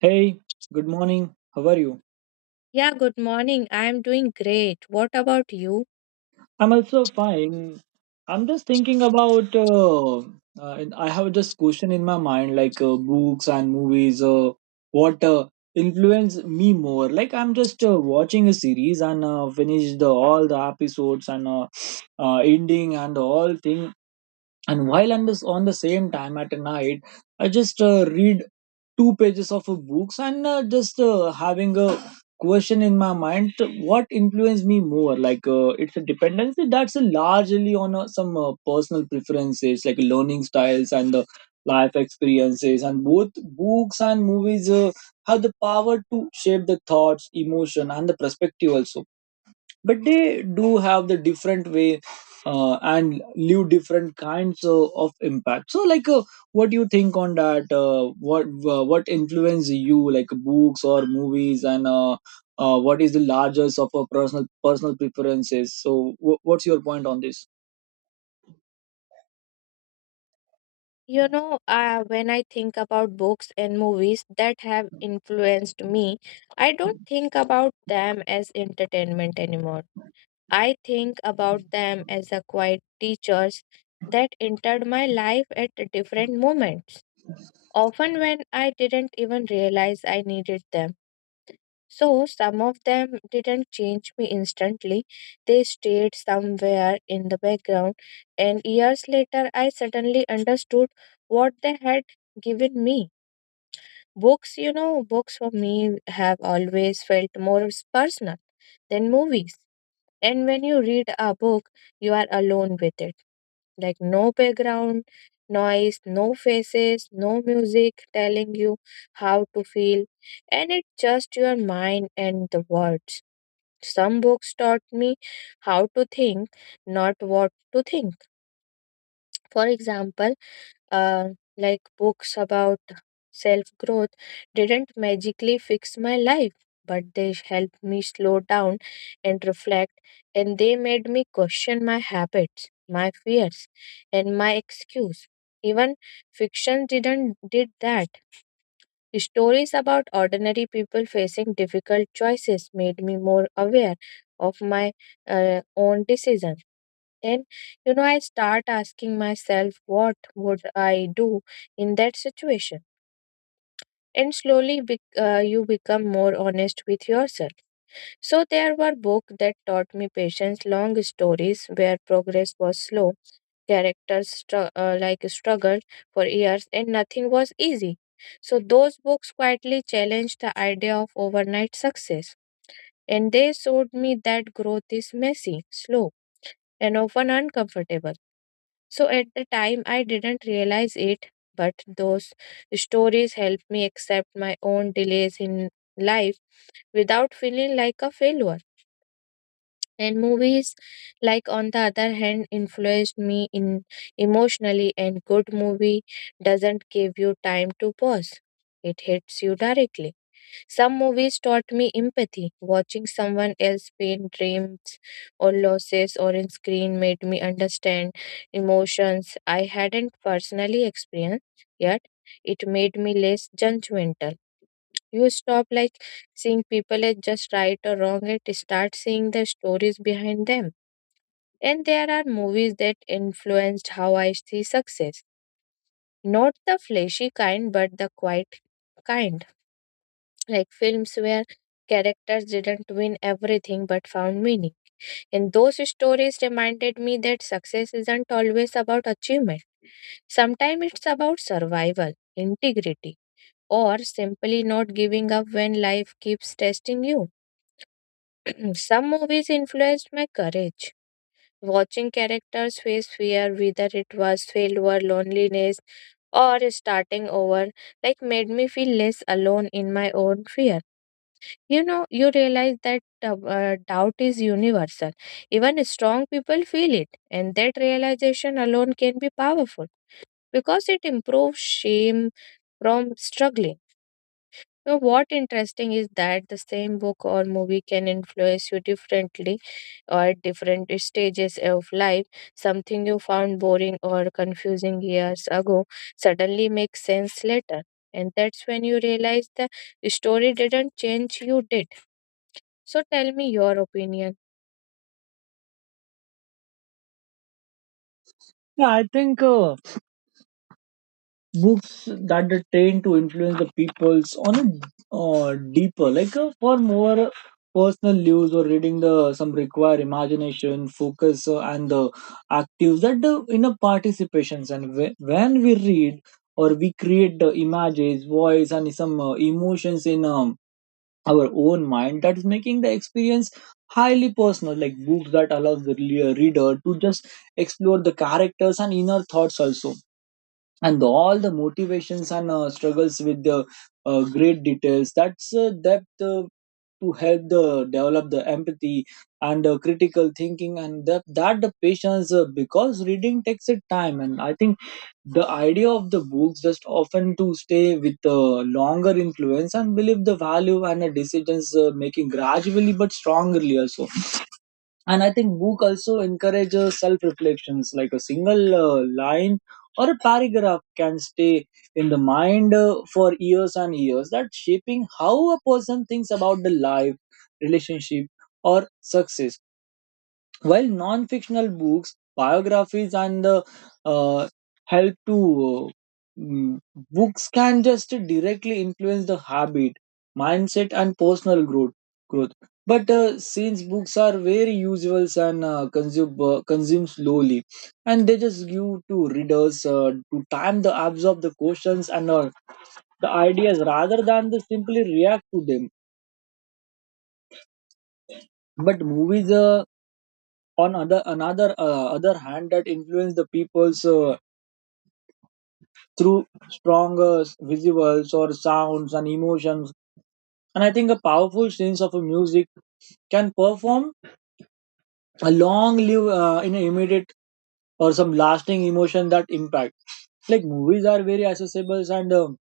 Hey, good morning. How are you? Yeah, good morning. I'm doing great. What about you? I'm also fine. I'm just thinking about. And I have this question in my mind, like books and movies. What influenced me more? Like I'm just watching a series and finish the all the episodes and ending and all thing. And while I'm just on the same time at night, I just read two pages of a books and just having a question in my mind what influenced me more like it's a dependency that's largely on some personal preferences like learning styles and the life experiences, and both books and movies have the power to shape the thoughts emotion and the perspective also, but they do have the different way and leave different kinds of impact, so like what do you think on that, what influence you, like books or movies? And what is the largest of a personal preferences? So what's your point on this? When I think about books and movies that have influenced me, I don't think about them as entertainment anymore. I think about them as a quiet teachers that entered my life at different moments, often when I didn't even realize I needed them. So some of them didn't change me instantly. They stayed somewhere in the background, and years later, I suddenly understood what they had given me. Books for me have always felt more personal than movies. And when you read a book, you are alone with it. Like no background noise, no faces, no music telling you how to feel, and it's just your mind and the words. Some books taught me how to think, not what to think. For example, uh, like books about self growth didn't magically fix my life, but they helped me slow down and reflect, and they made me question my habits, my fears, and my excuse. Even fiction didn't did that. Stories about ordinary people facing difficult choices made me more aware of my own decisions. And I start asking myself, what would I do in that situation? And slowly, bec you become more honest with yourself. So there were books that taught me patience, long stories where progress was slow, characters struggled for years and nothing was easy. So those books quietly challenged the idea of overnight success and they showed me that growth is messy, slow, and often uncomfortable. So at the time I didn't realize it, but those stories helped me accept my own delays in life without feeling like a failure. And movies, like on the other hand, influenced me in emotionally. And good movie doesn't give you time to pause; it hits you directly. Some movies taught me empathy. Watching someone else pain, dreams, or losses, or in screen made me understand emotions I hadn't personally experienced yet. It made me less judgmental. You stop like seeing people as just right or wrong, it start seeing the stories behind them. And there are movies that influenced how I see success. Not the flashy kind, but the quiet kind. Like films where characters didn't win everything but found meaning. And those stories reminded me that success isn't always about achievement. Sometimes it's about survival, integrity, or simply not giving up when life keeps testing you. Hmm. Some movies influenced my courage. Watching characters face fear, whether it was failure, loneliness, or starting over, like made me feel less alone in my own fear. You realize that doubt is universal. Even strong people feel it, and that realization alone can be powerful because it improves shame from struggling. Now, what interesting is that the same book or movie can influence you differently or at different stages of life. Something you found boring or confusing years ago suddenly makes sense later. And that's when you realize the story didn't change, you did. So tell me your opinion. Yeah, I think books that are trained to influence the peoples on a deeper, like for more personal use, or reading the some require imagination focus, and the actives that in a participations. And when we read or we create the images voice and some emotions in our own mind, that is making the experience highly personal, like books that allows the reader to just explore the characters and inner thoughts also, and all the motivations and struggles with the great details, that's depth to help the develop the empathy and critical thinking, and that the patience, because reading takes a time. And I think the idea of the books just often to stay with the longer influence and believe the value and the decisions making gradually but strongly also. And I think book also encourages self reflections, like a single line or a paragraph can stay in the mind for years and years, that shaping how a person thinks about the life, relationship, or success, while non fictional books, biographies, and the uh, help to mm, books can just directly influence the habit, mindset, and personal growth. But since books are very usual and consume slowly, and they just give to readers to time to absorb the questions and the ideas, rather than to simply react to them. But movies on other hand that influence the people's through strong visuals or sounds and emotions. And I think a powerful sense of a music can perform a long live in an immediate or some lasting emotion that impact, like movies are very accessible and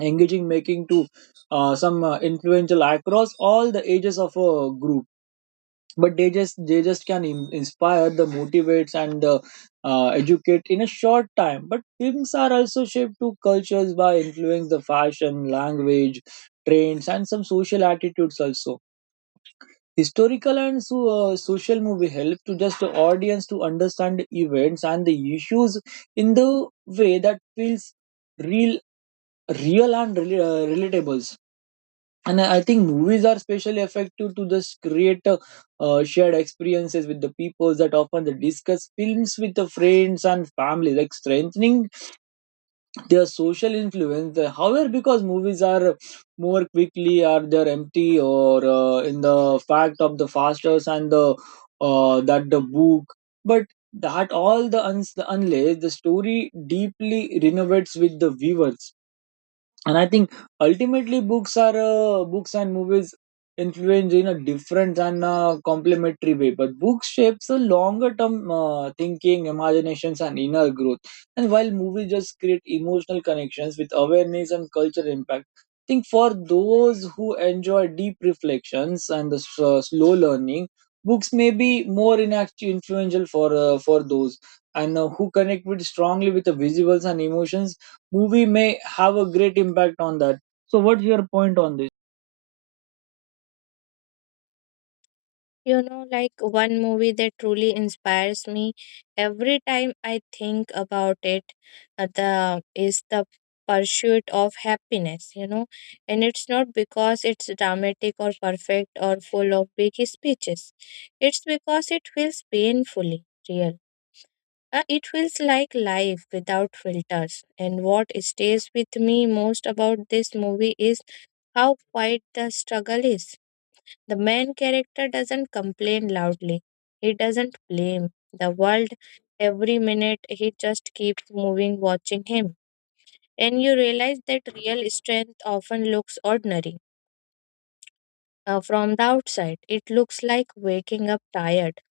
engaging, making to some influential across all the ages of a group, but they just can inspire the motivates and the educate in a short time. But films are also shaped to cultures by influence the fashion language trends and some social attitudes also. Historical and so, social movie help to just the audience to understand the events and the issues in the way that feels real real and relatable. And I think movies are especially effective to just create a, shared experiences with the people, that often they discuss films with the friends and family, like strengthening their social influence. However, because movies are more quickly or they're empty or in the fact of the fastest and the that the book, but that all the unless the story deeply renovates with the viewers. And I think ultimately books and movies influence in a different and complementary way, but books shapes a longer term thinking imaginations and inner growth, and while movies just create emotional connections with awareness and cultural impact. I think for those who enjoy deep reflections and the slow learning, books may be more influential for those and who connect with strongly with the visuals and emotions, movie may have a great impact on that. So what's your point on this? Like one movie that truly inspires me every time I think about it, the is the pursuit of happiness. And it's not because it's dramatic or perfect or full of big speeches. It's because it feels painfully real. It feels like life without filters. And what stays with me most about this movie is how quiet the struggle is. The main character doesn't complain loudly. He doesn't blame the world every minute. He just keeps moving, watching him. And you realize that real strength often looks ordinary. From the outside, it looks like waking up tired.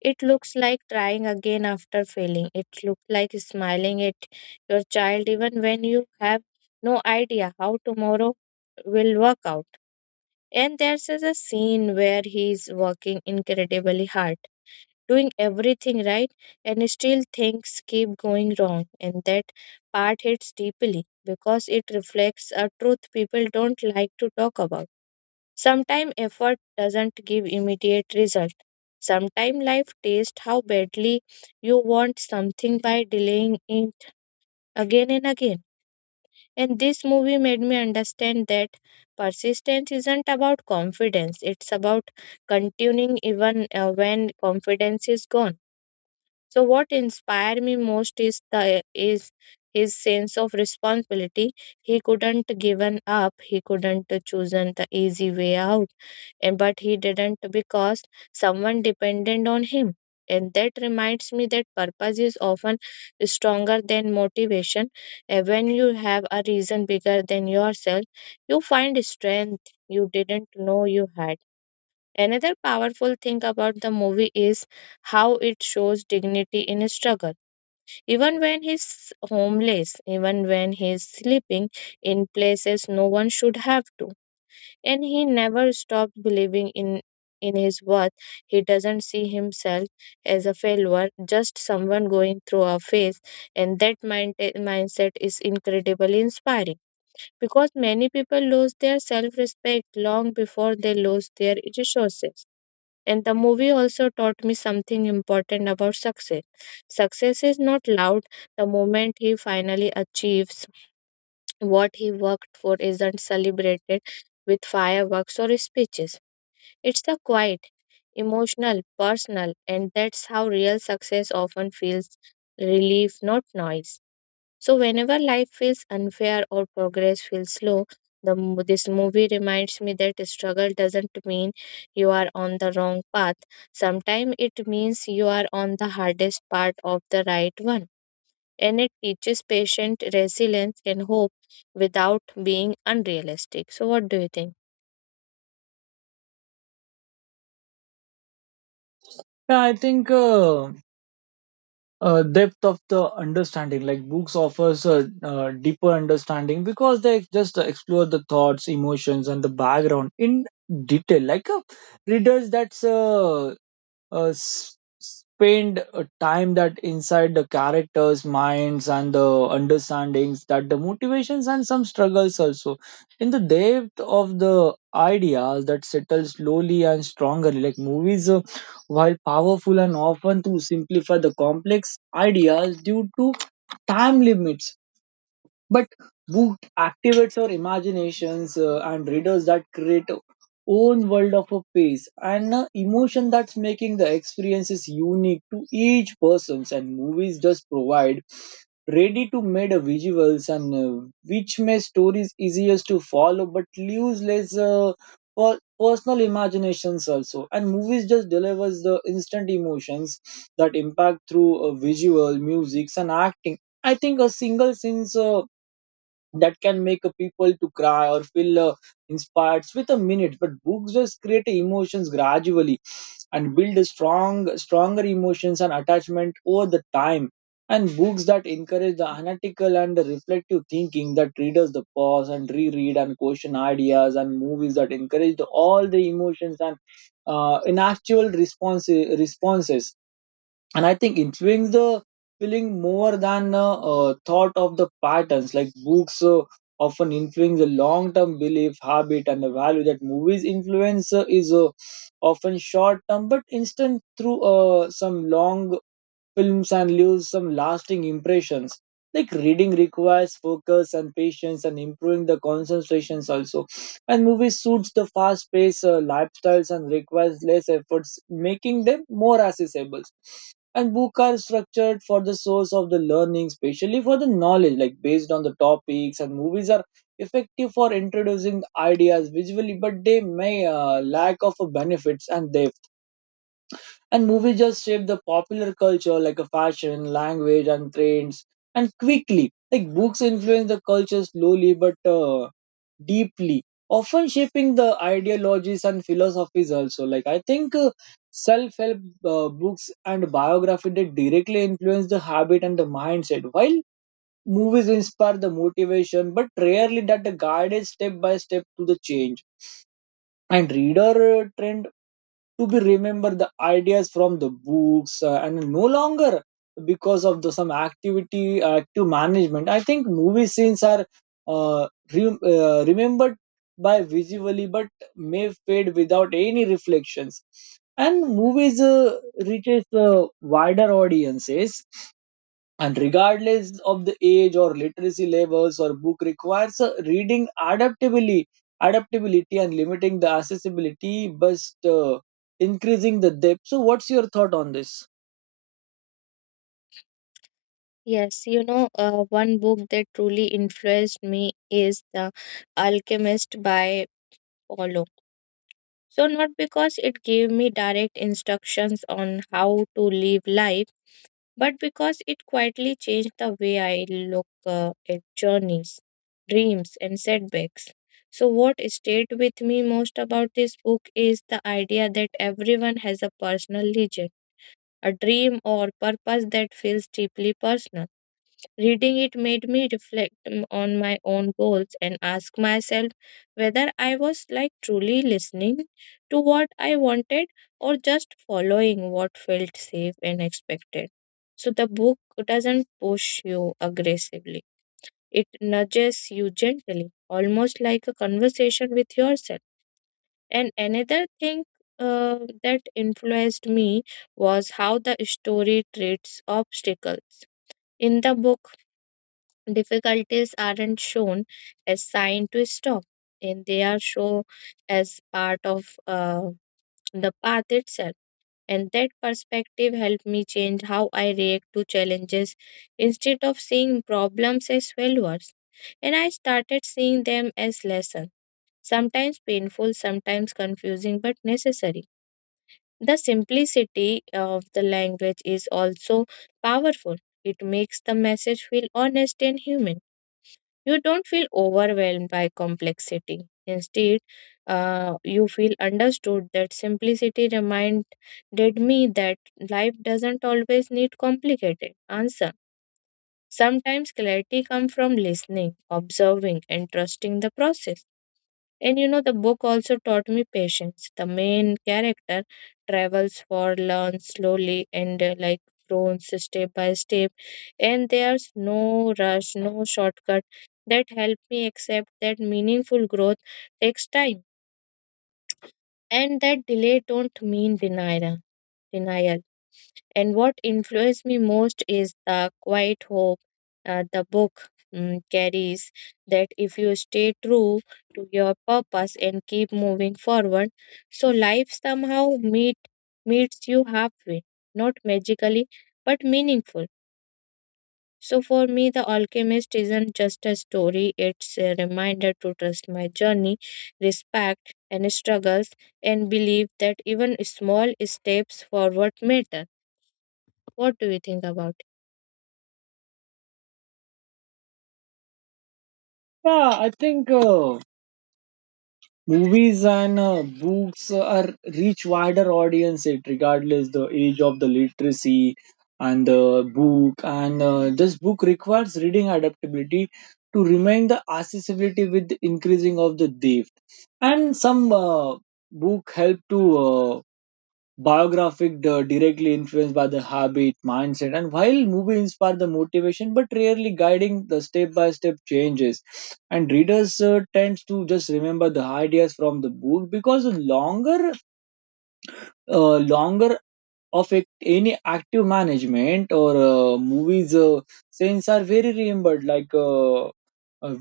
It looks like trying again after failing. It looks like smiling at your child even when you have no idea how tomorrow will work out. And there's a scene where he's working incredibly hard, doing everything right, and still things keep going wrong. And that part hits deeply because it reflects a truth people don't like to talk about. Sometimes effort doesn't give immediate result. Sometimes life tests how badly you want something by delaying it again and again. And this movie made me understand that persistence isn't about confidence, it's about continuing even when confidence is gone. So what inspired me most is the is his sense of responsibility. He couldn't given up. He couldn't chosen the easy way out, and but he didn't because someone depended on him. And that reminds me that purpose is often stronger than motivation. And when you have a reason bigger than yourself, you find strength you didn't know you had. Another powerful thing about the movie is how it shows dignity in struggle. Even when he's homeless, even when he's sleeping in places no one should have to. And he never stops believing in his worth. He doesn't see himself as a failure, just someone going through a phase. And that mindset is incredibly inspiring because many people lose their self respect long before they lose their resources. And the movie also taught me something important about success. Success is not loud. The moment he finally achieves what he worked for isn't celebrated with fireworks or speeches. It's the quiet, emotional, personal, and that's how real success often feels relief, not noise. So whenever life feels unfair or progress feels slow, the this movie reminds me that struggle doesn't mean you are on the wrong path. Sometimes it means you are on the hardest part of the right one. And it teaches patient resilience and hope without being unrealistic. So what do you think? Yeah, I think depth of the understanding, like books offers a deeper understanding because they just explore the thoughts emotions and the background in detail. Like readers spend a time that inside the characters minds and the understandings that the motivations and some struggles also, in the depth of the ideas that settle slowly and stronger, like movies, while powerful and often to simplify the complex ideas due to time limits. But book activates our imaginations and readers that create a own world of a pace and emotion, that's making the experiences unique to each person's. And movies just provide ready to made visuals and which makes stories easiest to follow, but leaves less for personal imaginations also. And movies just delivers the instant emotions that impact through visual music and acting. I think a single scene's that can make a people to cry or feel inspired with a minute, but books just create emotions gradually and build a stronger emotions and attachment over the time. And books that encourage the analytical and the reflective thinking, that readers the pause and reread and question ideas, and movies that encourage the, all the emotions and in actual responses. And I think it brings the feeling more than thought of the patterns. Like books often influence the long-term belief habit and the value, that movies influence is often short-term but instant through some long films and leaves some lasting impressions. Like reading requires focus and patience and improving the concentrations also. And movies suits the fast paced lifestyles and requires less efforts, making them more accessible. And books are structured for the source of the learning, especially for the knowledge, like based on the topics. And movies are effective for introducing ideas visually, but they may lack of benefits and depth. And movies just shape the popular culture like a fashion, language, and trends, and quickly. Like books influence the culture slowly but deeply, often shaping the ideologies and philosophies also. Like I think self-help books and biography, they directly influence the habit and the mindset, while movies inspire the motivation, but rarely that the guided step by step to the change. And reader trend to be remember the ideas from the books and no longer because of the some activity active management. I think movie scenes are uh, remembered by visually, but may fade without any reflections. And movies reaches wider audiences and regardless of the age or literacy levels, or book requires a reading adaptability and limiting the accessibility but increasing the depth. So what's your thought on this? Yes, one book that truly influenced me is The Alchemist by Paulo. So, not because it gave me direct instructions on how to live life, but because it quietly changed the way I look at journeys, dreams, and setbacks. So, what stayed with me most about this book is the idea that everyone has a personal legend, a dream or purpose that feels deeply personal. Reading it made me reflect on my own goals and ask myself whether I was like truly listening to what I wanted or just following what felt safe and expected. So the book doesn't push you aggressively. It nudges you gently, almost like a conversation with yourself. And another thing that influenced me was how the story treats obstacles. In the book, difficulties aren't shown as sign to stop, and they are shown as part of the path itself. And that perspective helped me change how I react to challenges instead of seeing problems as failures. And I started seeing them as lessons, sometimes painful, sometimes confusing, but necessary. The simplicity of the language is also powerful. It makes the message feel honest and human. You don't feel overwhelmed by complexity. Instead, you feel understood. That simplicity reminded me that life doesn't always need complicated answer. Sometimes clarity comes from listening, observing, and trusting the process. And the book also taught me patience. The main character travels for, learns slowly, and grows step by step. And there's no rush, no shortcut that helped me accept that meaningful growth takes time and that delay don't mean denial. And what influenced me most is the quiet hope the book carries that if you stay true to your purpose and keep moving forward, so life somehow meets you halfway, not magically, but meaningful. So for me, The Alchemist isn't just a story, it's a reminder to trust my journey, respect and struggles, and believe that even small steps forward matter. What do you think about? Yeah, I think movies and books are reach wider audience it regardless the age of the literacy, and the book and this book requires reading adaptability to remain the accessibility with increasing of the depth, and some book help to uh, biographic directly influenced by the habit mindset, and while movie inspire the motivation but rarely guiding the step by step changes. And readers tends to just remember the ideas from the book because the longer of a, any active management, or movies scenes are very remembered like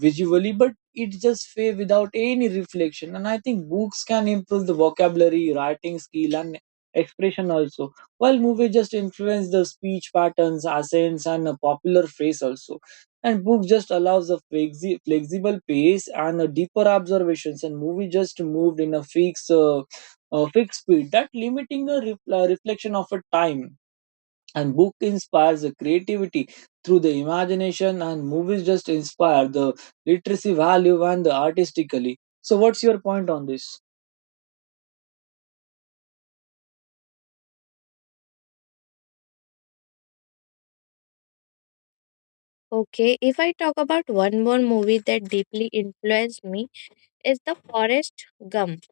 visually, but it just fade without any reflection. And I think books can improve the vocabulary, writing skill, and expression also, while movies just influence the speech patterns, accents, and a popular phrase also. And book just allows a flexible pace and a deeper observations, and movie just moved in a fixed speed that limiting a reflection of a time. And book inspires the creativity through the imagination, and movies just inspire the literacy value and the artistically. So what's your point on this? Okay, if I talk about one more movie that deeply influenced me is The Forest Gump.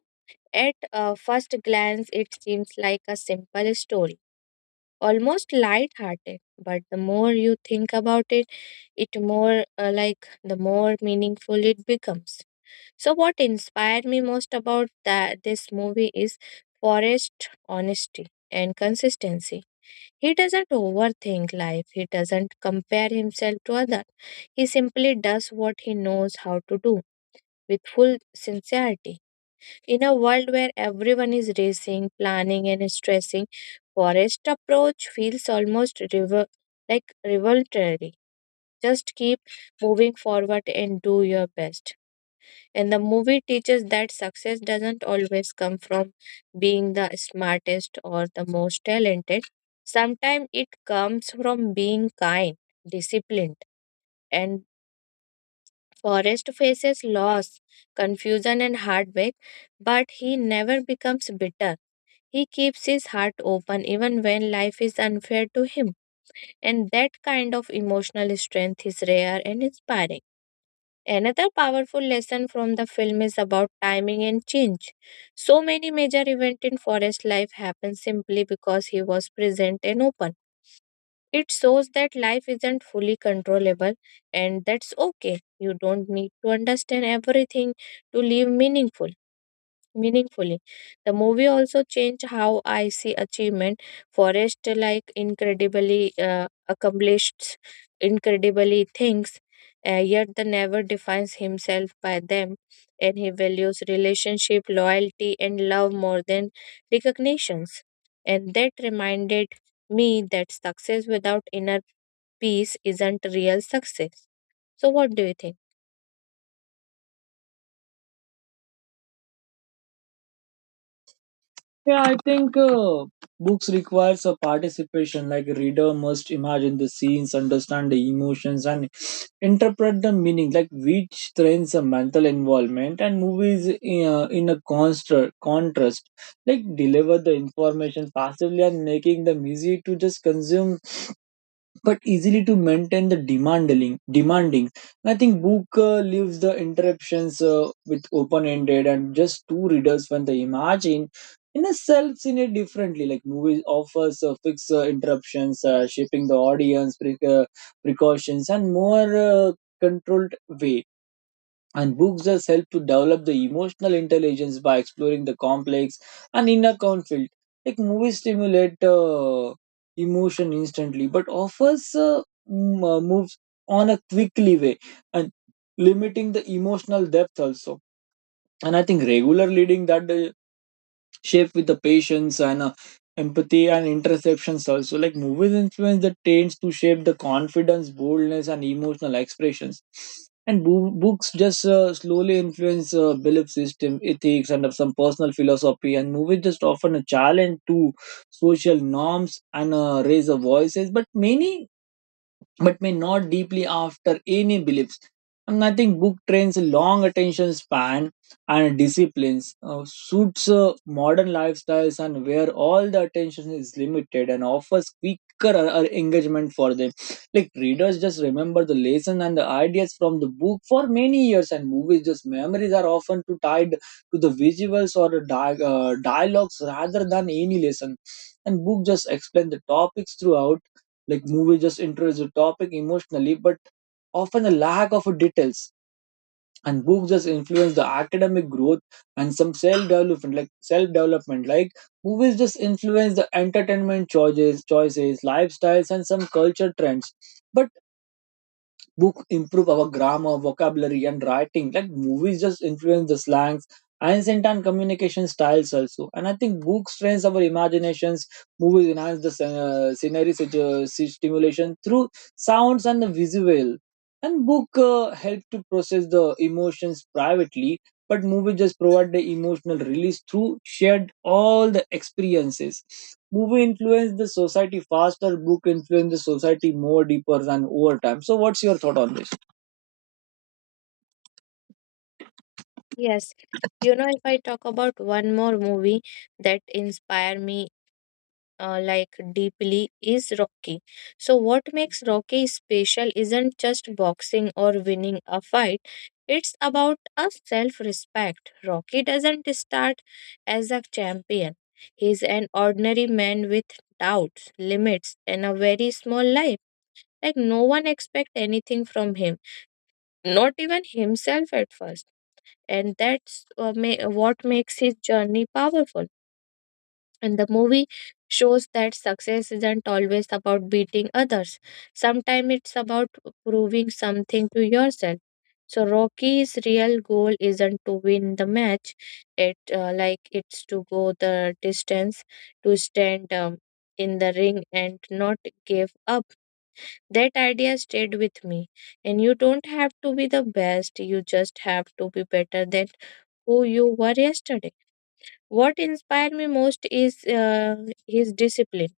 At first glance, it seems like a simple story, almost light-hearted, but the more you think about it, it more like the more meaningful it becomes. So, what inspired me most about that this movie is Forrest's honesty and consistency. He doesn't overthink life. He doesn't compare himself to others. He simply does what he knows how to do with full sincerity. In a world where everyone is racing, planning, and stressing, Forrest's approach feels almost revolutionary. Just keep moving forward and do your best. And the movie teaches that success doesn't always come from being the smartest or the most talented. Sometimes it comes from being kind, disciplined, and Forrest faces loss, confusion, and heartbreak, but he never becomes bitter. He keeps his heart open even when life is unfair to him, and that kind of emotional strength is rare and inspiring. Another powerful lesson from the film is about timing and change. So many major events in forest life happen simply because he was present and open. It shows that life isn't fully controllable and that's okay. You don't need to understand everything to live meaningfully. The movie also changed how I see achievement. Forrest like incredibly accomplished, incredibly things, yet the never defines himself by them, and he values relationship, loyalty, and love more than recognitions. And that reminded me that success without inner peace isn't real success. So, what do you think? Yeah, I think books requires a participation, like a reader must imagine the scenes understand the emotions and interpret the meaning, like which strengths a mental involvement. And movies in a contrast, like deliver the information passively and making the music to just consume but easily to maintain the demanding. I think book leaves the interruptions with open ended and just two readers when they imagine in a self in it differently, like movies offers fixed interruptions shaping the audience precautions and more controlled way. And books thus help to develop the emotional intelligence by exploring the complex and inner conflict. Like movies stimulate emotion instantly, but offers moves on a quickly way and limiting the emotional depth also. And I think regular reading that shaped with the patience and empathy and interceptions also, like movies influence the trends to shape the confidence boldness and emotional expressions and books just slowly influence belief system ethics and some personal philosophy, and movies just often a challenge to social norms and raise the voices but many but may not deeply after any beliefs. And I think book trains a long attention span and disciplines, suits modern lifestyles, and where all the attention is limited and offers quicker engagement for them. Like readers just remember the lesson and the ideas from the book for many years, and movies just memories are often too tied to the visuals or the dialogues rather than any lesson. And book just explain the topics throughout, like movie just introduce the topic emotionally but often a lack of details, and books just influence the academic growth and some self-development, like self-development, like movies just influence the entertainment choices lifestyles and some culture trends, but book improve our grammar, vocabulary, and writing. Like movies just influence the slangs, accent, and communication styles also. And I think books trains our imaginations. Movies enhance the scenery stimulation through sounds and the visual. And book help to process the emotions privately, but movies just provide the emotional release through shared all the experiences. Movie influence the society faster, book influence the society more deeper than over time. So what's your thought on this? Yes, if I talk about one more movie that inspire me deeply is Rocky. So what makes Rocky special isn't just boxing or winning a fight. It's about a self-respect. Rocky doesn't start as a champion. He's an ordinary man with doubts, limits, and a very small life. Like no one expect anything from him, not even himself at first and that's what makes his journey powerful. And the movie shows that success isn't always about beating others. Sometimes it's about proving something to yourself. So Rocky's real goal isn't to win the match. It's to go the distance, to stand in the ring and not give up. That idea stayed with me. And you don't have to be the best. You just have to be better than who you were yesterday. What inspired me most is his discipline.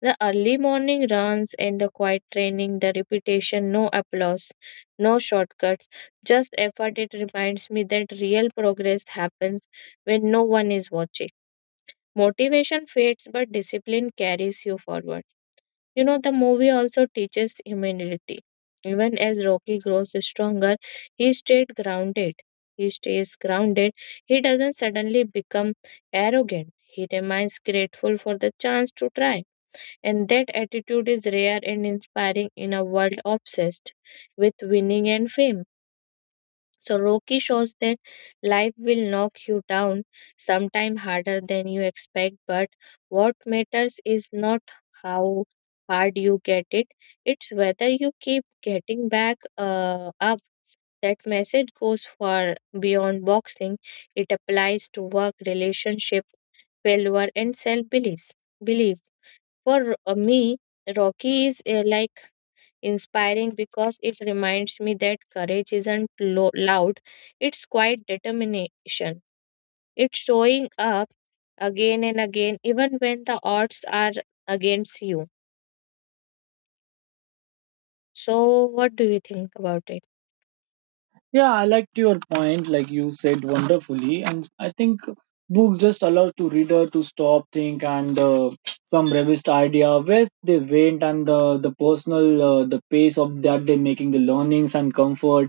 The early morning runs and the quiet training, the repetition, no applause, no shortcuts, just effort. It reminds me that real progress happens when no one is watching. Motivation fades, but discipline carries you forward. The movie also teaches humility. Even as Rocky grows stronger, he stayed grounded. He stays grounded. He doesn't suddenly become arrogant. He remains grateful for the chance to try. And that attitude is rare and inspiring in a world obsessed with winning and fame. So Rocky shows that life will knock you down sometime harder than you expect, but what matters is not how hard you get it, it's whether you keep getting back up. That message goes far beyond boxing. It applies to work, relationship, failure, and self belief for me, Rocky is inspiring because it reminds me that courage isn't loud, it's quite determination. It's showing up again and again, even when the odds are against you. So, what do you think about it? Yeah, I liked your point, like you said wonderfully. And I think books just allow to reader to stop think and some revised idea where they went, and the personal, the pace of that they making the learnings and comfort,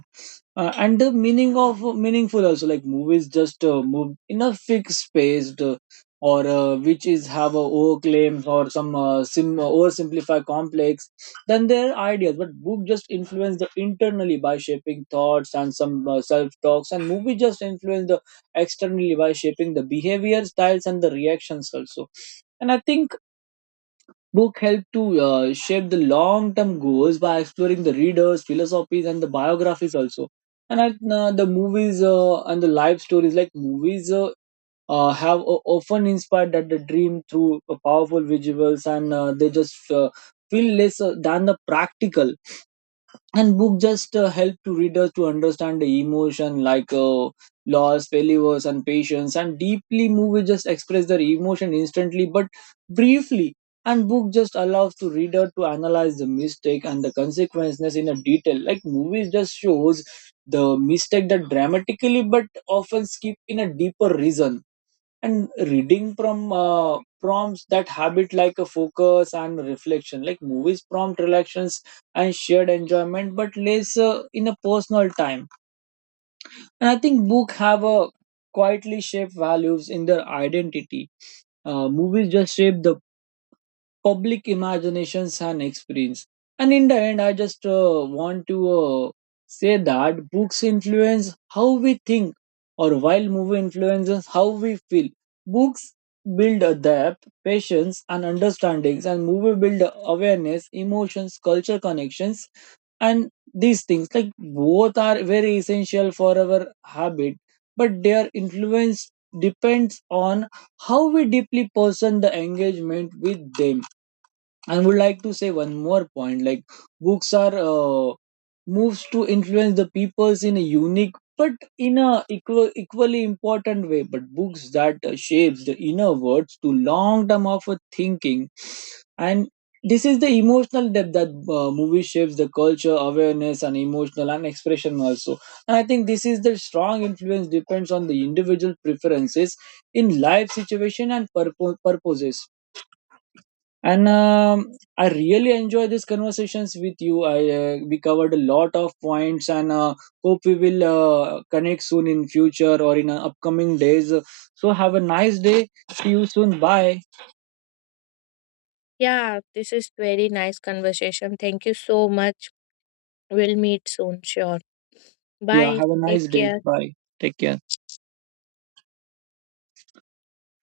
and the meaning of meaningful also. Like movies just move in a fixed space, or which is have a overclaims or some sim oversimplify complex than their ideas. But book just influence the internally by shaping thoughts and some self talks, and movie just influence the externally by shaping the behavior styles and the reactions also. And I think book help to shape the long-term goals by exploring the readers, philosophies, and the biographies also. The movies and the life stories, like movies, have o often inspired that the dream through powerful visuals, and they just feel less than the practical. And book just help to readers to understand the emotion, like loss, failures, and patience, and deeply. Movie just express their emotion instantly but briefly. And book just allows to reader to analyze the mistake and the consequences in a detail, like movies just shows the mistake that dramatically but often skip in a deeper reason. And reading from prompts that habit like a focus and reflection, like movies prompt relations and shared enjoyment but less in a personal time. And I think book have a quietly shaped values in their identity. Movies just shape the public imaginations and experience. And in the end, I just want to uh, say that books influence how we think, or while movie influences how we feel. Books build a depth, patience, and understandings, and movie build awareness, emotions, culture connections, and these things. Like both are very essential for our habit, but their influence depends on how we deeply person the engagement with them. I would like to say one more point. Like books are moves to influence the peoples in a unique but in a equally important way. But books that shapes the inner words to long term of a thinking, and this is the emotional depth that movie shapes the culture, awareness, and emotional and expression also. And I think this is the strong influence depends on the individual preferences in life situation and purposes. And I really enjoy these conversations with you. I we covered a lot of points and hope we will connect soon in future or in upcoming days. So have a nice day, see you soon, bye. Yeah, this is very nice conversation. Thank you so much. We'll meet soon, sure. Yeah, Bye. have a Take nice day, care. bye. Take care.